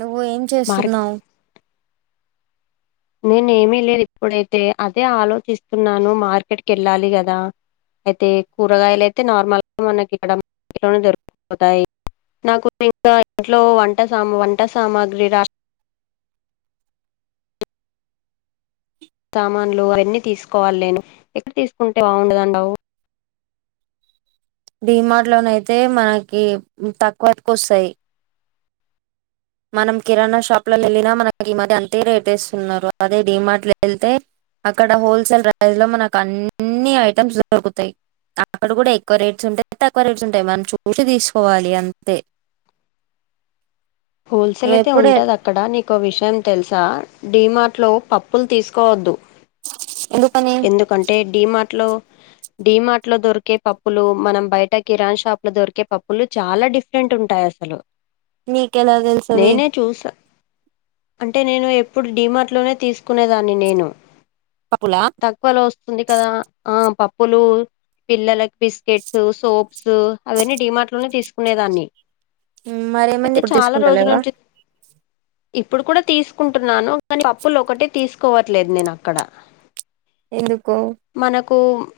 నువ్వు ఏం మార్ చేస్తున్నావు నేను ఏమిీ లేదు ఇప్పుడైతే అదే ఆలోచిస్తున్నాను మార్కెట్కి వెళ్ళాలి కదా అయితే కూరగాయలు అయితే నార్మల్గా మనకి ఇ దొరుపోతాయి నాకు ఇంకా ఇంట్లో వంట సా వంట సామాగ్రి రా సామాన్లు అవన్నీ తీసుకోవాలి నేను ఎక్కడ తీసుకుంటే బావుండదండవు డిమార్ట్ లోనయితే మనకి తక్కువరకు వస్తాయి మనం కిరాణా షాప్ లో వెళ్ళినా మనకి ఈ మధ్య అంతే రేట్ ఇస్తున్నారు అదే డిమార్ట్ లో వెళ్తే అక్కడ హోల్సేల్ ప్రైస్ లో మనకు అన్ని ఐటమ్స్ దొరుకుతాయి అక్కడ కూడా ఎక్కువ రేట్స్ ఉంటాయింత తక్కువ రేట్స్ ఉంటాయి మనం చూసి తీసుకోవాలి అంతే హోల్సేల్ నువ్వు అయితే ఎప్పుడే ఉంటది అక్కడ నీకు విషయం తెలుసా డడిమార్ట్లో పప్పులు తీసుకోవద్దు ఎందుకని ఎందుకంటే డిమార్ట్ లో డి మార్ట్ లో దొరికే పప్పులు మనం బయట కిరాన్ షాప్ లో దొరికే పప్పులు చాలా డిఫరెంట్ ఉంటాయి అసలు నీకెలా తెలుసు అది అంటే నేను ఎప్పుడు డిీమార్ట్లోనే తీసుకునేదాన్ని నేను పప్పులా తక్కువలో వస్తుంది కదా ఆ పప్పులు పిల్లలకి బిస్కెట్స్ సోప్స్ అవన్నీ డడిమార్ట్ లోనే తీసుకునే దాన్ని మరేమంది ఇప్పుడు రోజుల తీసుకుంటాలెవా నుంచి ఇప్పుడు కూడా తీసుకుంటున్నాను కానీ పప్పులు ఒకటే తీసుకోవట్లేదు నేను అక్కడ ఎందుకో కు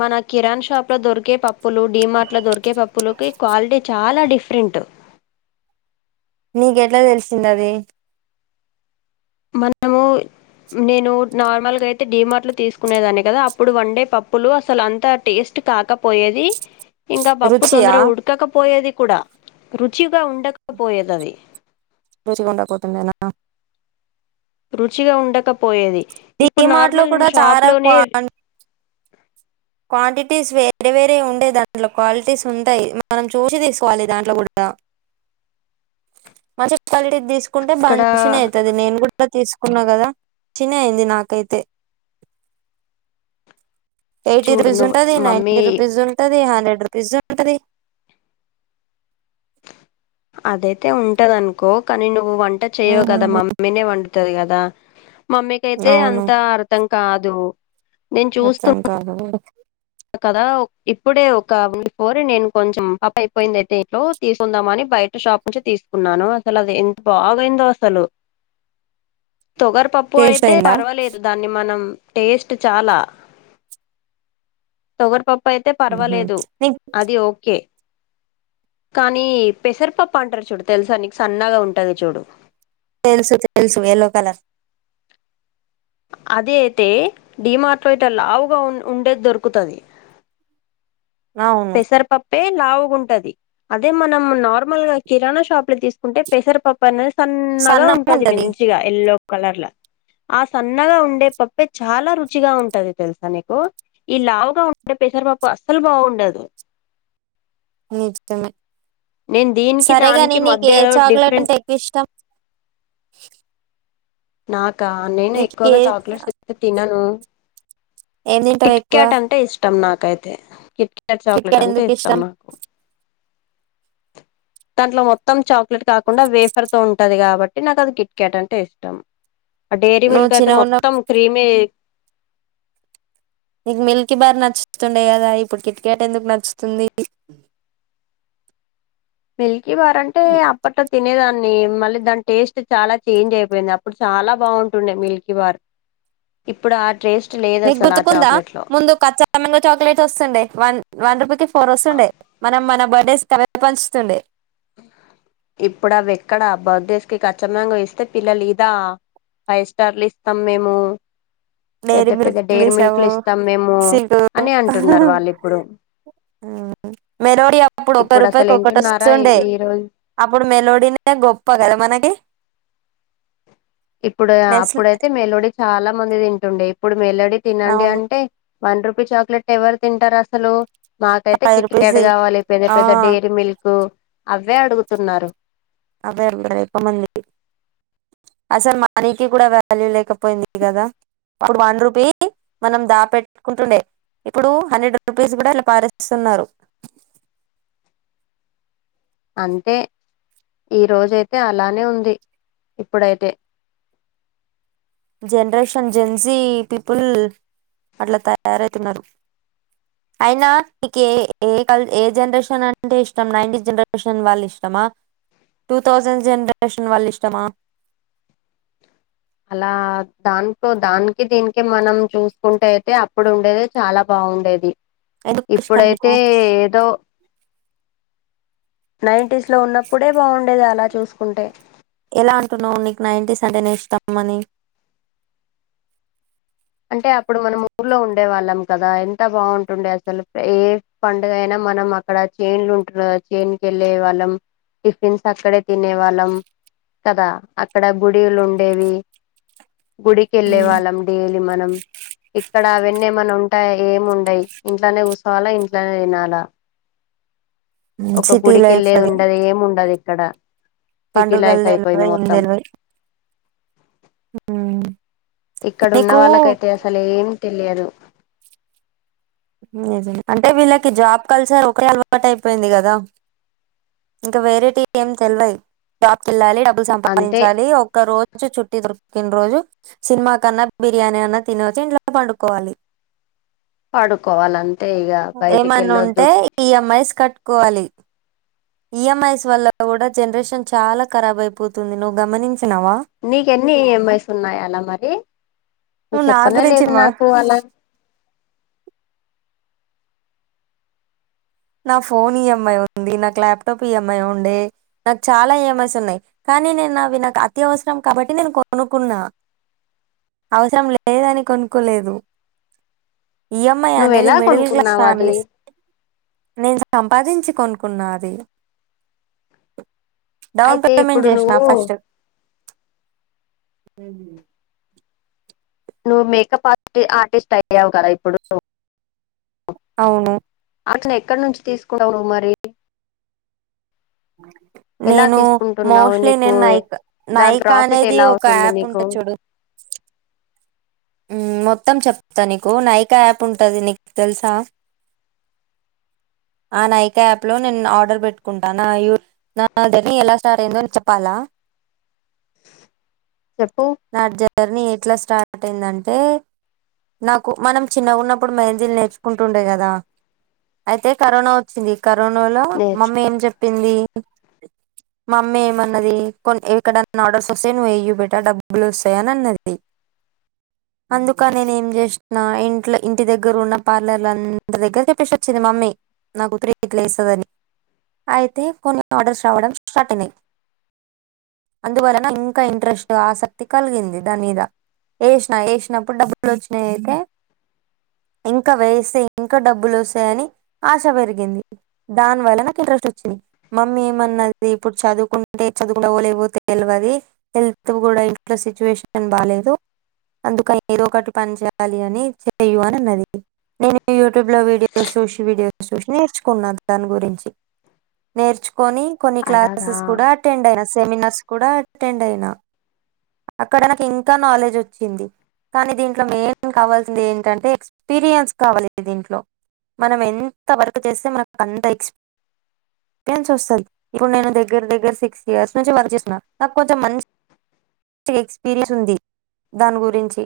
మన కిరాన్ షాప్ లో దొరికే పప్పు పప్పులు డి మార్ట్ లో దొరికే పప్పుల కి క్వాలిటీ చాలా డీ డిఫ్రెంట్ నీక ఎట్లా తెలిసింద అది మనము నేను నార్మల్ అయితే డడిమార్ట్లో తీసుకునేదాన్ని కదా అప్పుడు వన్డే పప్పులు అసలు అంత టేస్ట్ కాకపోయేది ఇంకా పప్పు రుచియా తొందర ఉడకకపోయేది కూడా రుచిగా ఉండకపోయేదది రుచిగా ఉండపోతుందేనా రుచిగా ఉండకపోయేది ఈ ఇప్పుడు మాట్లో నార్మల్ కూడా నేను షాప్ చాలా క లోనే క్వాంటిటీస్ వే వేరే వేరే ఉండే దాంట్లో క్వాలిటీస్ ఉంటాయి్ మనం చూసి తీసుకోవాలి దాంట్లో కూడా మంచి క్వాలిటీది తీసుకుంటే ఇక్కడ మంచిిన అవుతుంది నేను కూడా తీసుకున్న కదా చి అయింది నాకైతే ఎయిటీ చూడు రుపీస్ నువ్వు ఉంటది మమ్మీ నైన్ంటి రుపీస్ ఉంటది హండ్రెడ్ పిజ్జా ఉంటంది అదైతే ఉంటదనుకో కానీ నువ్వు నువ్ వంట చేయ్యవు కదా మమ్మీనే వంట కర్రీ కదా మమ్మీకియితే అవును అంత అర్థం కాదు నేను చూస్తా అర్థం కాదు కదా ఇప్పుడే ఒక ఉండు ఫోర్ నేను కొంచెం పప్పు అయిపోయింది అయితే ఇంట్లో తీసుకుందామని బయట షాప్ నుంచి తీసుకున్నాను అసలు అది ఎంత బాగుయిందో అసలు తొగర పప్పు టేస్ట్ అయితే అయిందా పర్వాలేదు దాన్ని మనం టేస్ట్ చాలా తోగరి పప్పు అప్పు అయితే మ్మ్. పర్వాలేదు నీకు అది ఓకే కానీ పెసరపప్పు అంటారు చూడు తెలుసా నీకు సన్నగా ఉంటది చూడు తెలుసు తెలుసు యల్లో కలర్ అది అయితే డిమార్టవేటర్ లావుగా ఉండేది దొరుకుతుంది అవును పూ లావుగాంటది అదే మనం నార్మల్ గా కిరాణా షాప్ లో తీసుకుంటే పెసర్ పప్పు అనేది సన్నగా ఉంటది మంచిగా ఎల్లో కలర్ల ఆ సన్నగా ఉండే పప్పే చాలా రుచిగా ఉంటది తెలుసా నీకు ఈ లావుగా ఉండే పెసర పప్పు అస్సలు బాగుండదు నిజమే నేను దీనికి దానికి సరేగాని నీకు ఏ మధ్యలో చాక్లెట్ డిఫరెంట్ అంటే ఎక్కువ ఇష్టం నాకు కా నేను నీకు ఏ ఎక్కువగా చాక్లెట్స్ తినను ఏం తింటావు ఎక్కువ కిట్క్యాట్ అంటే ఇష్టం నాకు యితే ట్ట్ కిట్ చాక్లెట్ క్యాట్ అంటే ఎందుకు ఇష్టం నాకు దాంట్లో మొత్తం చాక్లెట్ కాకుండా వేఫర్ తో ఉంటది కాబట్టి నాకు అది కిట్ క్యాట్ అంటే ఇష్టం ఆ డైయిరీ నువ్వు మిల్క్ అయితే చిన్నగున్నప్ మొత్తం క్రీమి నీకు మిల్కీ బార్ నచ్చుస్తుండే కదా ఇప్పుడు కిట్ క్యాట్ ఎందుకు నచ్చుతుంది మీల్ వారంటే అప్పట్ తినేదాన్ని మళ్ళీ దాని టేస్ట్ చాలా చేంజ్ అయిపోయింది అప్పుడు చాలా బాగుంటుండే మిల్కీ బార్ ఇప్పుడు ఆ టేస్ట్ లేదు నీకు అసలు ఆ గుర్తుకుందా చాక్లెట్ లో ముందు కచ్చా మంగ చాక్లెట్ వస్తుండే వన్ వన్ రూపీకిి ఫోర్ ఆ, వస్తుండే మనం మనం బర్త్డేస్ పంచుతుండే ఇప్పుడు అవి ఎక్కడా బర్త్డేస్ కి కచ్చ మాంగో ఇస్తే పిల్లలు ఇదా ఫైవ్ స్టార్లు ఇస్తాం మేము పెద్ద పెద్ద డైరీ నేరుమిిర్క్్లిసవు మిల్క్లు ఇస్తాం మేము సిగు అని అంటున్నారు వాళ్ళు ఇప్పుడు మెలోడీ అప్పుడు ఒక ఇప్పుడు అసలు రూపాయికి ఒకటి వింటున్నారా ఈ వస్తుండే ఈ రోజు అప్పుడు మెలోడీనే గొప్ప కదా మనకి ఇప్పుడు నెస్లే అప్పుడైతే మెలోడీ చాలా మంది తింటుండే ఇప్పుడు మెలోడీ తినండి అవును అంటే వన్ రూపీ చాక్లెట్ ఎవరు తింటారు అసలు నాకైతే ఫైవ్ కిట్ రూపీస్ క్యాట్ కావాలి పెద్ద ఆ పెద్ద డేరీ మిల్కు అవ్వే అడుగుతున్నారు అదే [unintelligible] మంది అసలు మనీకి కూడా వాల్యూ లేకపోయింది కదా అప్పుడు వన్ రూపీ మనం దా పెట్టుకుంటుండే ఇప్పుడు హండ్రెడ్ రూపీస్ కూడా ఇలా పారేస్తున్నారు అంతే ఈ రోజైతే అలానే ఉంది ఇప్పుడైతే జనరేషన్ జెన్సీ పీపుల్ అట్లా తయారైతున్నారు అయినా నీకు ఏ ఏ కల్ ఏ జనరేషన్ అంటే ఇష్టం నైన్టీ జనరేషన్ వాళ్ళు ఇష్టమా టూ థౌసండ్ జనరేషన్ వాళ్ళు ఇష్టమా అలా దాంటో దానికి దీనికి మనం చూసుకుంటే అయితే అప్పుడు ఉండేది చాలా బాగుండేది ఎందుకు ఇష్టం నీకు ఇప్పుడైతే ఏదో నైంటస్ లో ఉన్నప్పుడే బాగుండేది అలా చూసుకుంటే ఎలా అంటున్నావు నీకు నైంటీస్ అంటే నే ఇష్టం మని అంటే అప్పుడు మనం ఊర్లో ఉండే వాళ్ళం కదా ఎంత బాగుంటుండే అసలు ఏ పండుగైన మనం అక్కడ చైన్లు ఉంటుడే కదా చైన్ కెళ్ళే వాళ్ళం టిఫిన్స్ అక్కడే తినే వాళ్ళం కదా అక్కడ గుడిలు ఉండేవి గుడికెళ్లే వాళ్ళం డైలీ అం ఇక్కడ అవన్నీ ఏమన్నా ఉంటాయా ఏమి ఉండయి ఇంట్లోనే గుసోవాలా ఇంట్లోనే తినాలా ఒక సిటీ లైఫ్ గుడికెళ్ళేది అది ఉండది ఏం ఉండది క్కడ సిటీ పండుగలు లైఫ్ అయిపోయింది తెలివై ఏం మొత్తం తెలివై ఇక్కడ ఉన్న నీకు వాళ్ళకైతే అసలు ఏంటి లేదు ఇది అంటే వీళ్ళకి జాబ్ కల్చర్ ఒకే అలవాటు అయిపోయింది కదా ఇంకా వేరేటివి ఏం తెల్వయి జాబ్కి కెళ్లాలి డబ్బు అంతే సంపాదించాలి ఒక్క రోజు చుట్ పుట్టిన రోజు సినిమా కన్నా బిర్యానీ అన్న తినోచ్చి ఇంట్లో పండుకోవాలి పడుకోవలం ఏమన్నా ఉంటే ఈఎంఐస్ కట్టుకోవాలి ఈఎంఐస్ వల్ల కూడా జనరేషన్ చాలా కరబైపోతుంది నువ్వు గమనించ్ నీకేన్ని ఈఎంఐస్ ఉన్నాయి అలా మరి నువ్వు నా చెప్పనే గురించి లేదు మా నాకు అలా నా ఫోన్ ఈఎంఐ ఉంది నాకు ల్యాప్టాప్ ఈఎంఐ ఉండే నాకు చాలా ఈఎంఐస్ ఉన్నాయి కానీ నేను అవి నాకు అత్యవసరం కాబట్టి నేను కొనుకున్నా అవసరం లేదని కొనుక్కోలేదు ఈఎంఐ నువ్వు అనేది ఎలా మిడిల్ క్లాస్ కొనుక్కున్నావు అది ఫ్యామిలీస్ నేన్ సం పదించి కొనుక్కున్న అది డౌన్ అయితే పేమెంట్ ఇప్పుడు చేసిన నువ్వు ఫస్ట్ ఉమ్ హు నువ్వు మేకప్ ఆర్టి-ఆర్టిస్ట్ అయ్యావు కదా ఇప్పుడు అవును అసలు ఎక్కడ నుంచి తీసుకునావ్ నువ్ మరి ఎలా నేను తీసుకుంటున్నావు మోస్ట్లీ నీకు నేను దాని నైక్-నైకా ప్రాఫిట్ అనేది ఎలా ఒక అవుతుంది యాప్ నీకు ఉంటది చూడు మ్ మొత్తం చెప్తా నీకు నైకా యాప్ ఉంటది నిక్ తెలుసా ఆ నైకా యాప్ లో నేను ఆర్డర్ పెట్టుకుంటానా నా జర్నీ ఎలా స్టార్ట్ అయిందో చెప్పాలా చెప్పు నా జర్నీ ఎట్లా స్టార్ట్ అయిందంటే నాకు మనం చిన్నగా ఉన్నప్పుడు మెహందీలు నేర్చుకుంటుండే కదా అయితే కరోనా వచ్చింది కరోనా లో నేర్చు మమ్మీ ఏం చెప్ పింది మమ్మీ ఏమన్నది కొన్ ఎక్కడన్నా ఆర్డర్స్ వస్తే నువ్వు వెయ్య బేటా డబు బులు వస్తాయిని అన్నది అందుకని నేను ఏం చేసిన ఇంట్ల ఇంటి దగ్గర ఉన్న పార్లర్ ల అందరి దగ్గర చెప్పేసి వచ్చింది మమ్మీ నా కూతురు ఇట్లా ఏస్తాదని అయితే కొన్ని ఆర్డర్స్ రావడం స్టార్ట్ అయినాయి అందువల్ల ఇంకా ఇంట్రెస్ట్ ఆస క్తి కలిగింది దా మీద వేసిన వేసినప్పుడు డబ్బులు వచ్చినాయి అయితే ఇంకా వేస్తే ఇంకా డబ్బులు వస్తాయ్ అని ఆశ పెరిగింది దాని వల్ల నాకు ఇంట్రెస్ట్ వచ్చింది మమ్మీ ఏమన్నది ఇప్పుడు చదువుకుంటే చదువుతావో లేవో తెలువది హెల్త్ కూడా ఇంట్ల సిచ్యువేషన్ బాలేదు అందుక ఏదో ఒకటి పని చేయాలి అని చేయు అని అన్నది నేను యూట్యూబ్ లో వీడియోస్ చూసి వీడియోస్ చూసి నేర్చుకున్నాను దాని గురించి నేర్చు కొని కొన్ని అలాగా క్లాసెస్ కూడా అటెండ్ అయిన సెమినార్ ఇస్ కూడా అటెండ్ అయినా అక్కడ నాకు ఇంకా నాలెడ్జ్ వచ్చింది కానీ దీంట్లో మెయిన్ కావాల్సింది ఏంటంటే ఎక్స్పీరియన్స్ కావాలి దీంట్లో మనం ఎంత వర్క్ చేస్తే మనకు అంత ఎక్స్పెన్స్ వస్తది ఇప్పుడు నేను దగ్గర దగ్గర సిక్స్ ఇయర్స్ నుంచి వర్క్ చేసిన నాకు కొంచెం మంచి టి ఎక్స్పీరియన్స్ ఉంది దాని గురించి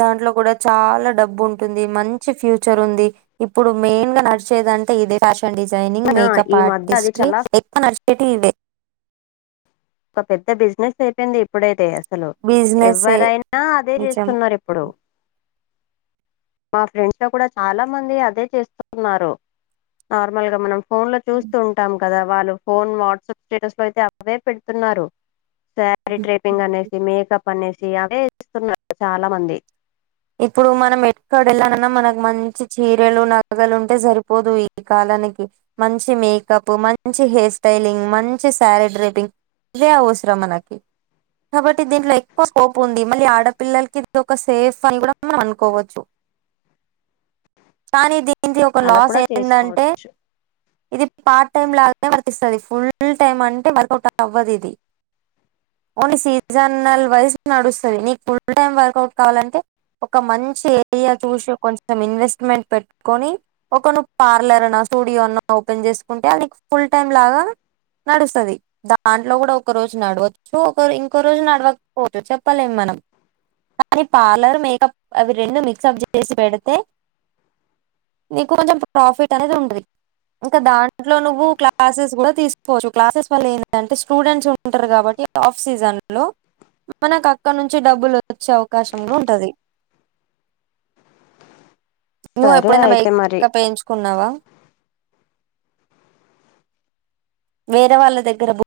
దాంట్లో కూడా చాలా డబ్బు ఉంటుంది మంచి ఫ్యూచర్ ఉంది ఇప్పుడు మెయిన్ గా నడిచేది అంటే ఇదే ఫ్యాష టను డిజైనింగ్ నా మేకప్ ఈ మధ్య అది ఆర్టిస్ట్ చాలా ఎప్పనర్షు ఏటీందే ఒక పెద్ద బిజినెస్ అయిపోయింది ఇప్పుడైతే అసలు బిజినెస్ ఎవరైనా అదే నిజం చేస్తున్నారు ఇప్పుడు మా ఫ్రెండ్స్ లో కూడా చాలా మంది అదే చేస్తున్నారు నార్మల్గా మనం ఫోన్ లో చూస్తూ ఉంటాం కదా వాళ్ళు ఫోన్ వాట్సాప్ స్టేటస్ లో అయితే అవే పెడుతున్నారు శారీ ట్రేపింగ్ అనేసి మేకప్ పనేసి అవే వేస్తున్నారు చాలా మంది ఇప్పుడు మనం ఎక్కడ వెళ్ళనన్నా మనకి మంచి చీరలు నగలు ఉంటే సరిపోదు ఈ కాలానికి మంచి మేకప్ మంచి హెయిర్ స్టైలింగ్ మంచి సారీ ట్రేపింగ్ ఇదే అవసరం మనకి కాబట్టి దీంట్లో ఎక్కువ స్కోప్ ఉంది మళ్ళీ ఆడపిల్లలకి ఇది ఒక సేఫ్ ఫాల్ గూడం మన అనుకోవచ్చు కానీ ది దీనిది ఒక అలా లాస్ కూడా ఏంది అంటే చేసుకోవచ్చు ఇది పార్ట్ టైమ్ లాగానే వర్తిస్తది ఫుల్ టైమ్ అంటే వర్కౌట్ అవ్వదు ఇది ఓన్లీ సీజనల్ వైస్ నడుస్తది నీకు ఫుల్ టైమ్ వర్కౌట్ కావాలంటే ఒక మంచి ఏరియా చూసి కొంచెం ఇన్వెస్ట్మెంట్ పెట్టుకొని ఒక ను పార్లర్ అన స్టూడియో అన్న ఓపెన్ చేసుకుంటే అది నీకు ఫుల్ టైమ్ లాగా నడుస్తుంది దాంట్లో కూడా ఒక రోజు నడవచ్చు ఒక ఇంకో రోజు నడవకపోవచ్చు చెప్పలేం మనం కానీ పార్లర్ మేకప్ అవి రెండు మిక్స్ అప్ చేసి పెడితే నీకు కొంచెం ప్రాఫిట్ అనేది ఉండది ఇంకా దాంట్లో నువ్వు క్లాసెస్ కూడా తీసుకోవచ్చు క్లాసెస్ వల్ల ఏంది అంటే స్టూడెంట్స్ ఉంటారు కాబట్టి ఆఫ్ సీజన్ లో మనకు అక్కడ నుంచి డబ్బులు వచ్చే అవకాశం కూడా ఉంటది నువ్వు సరే ఎప్పుడైనా అయితే మరి మేకప్ వేయించుకున్నావా వేరే వాళ్ళ దగ్గర బు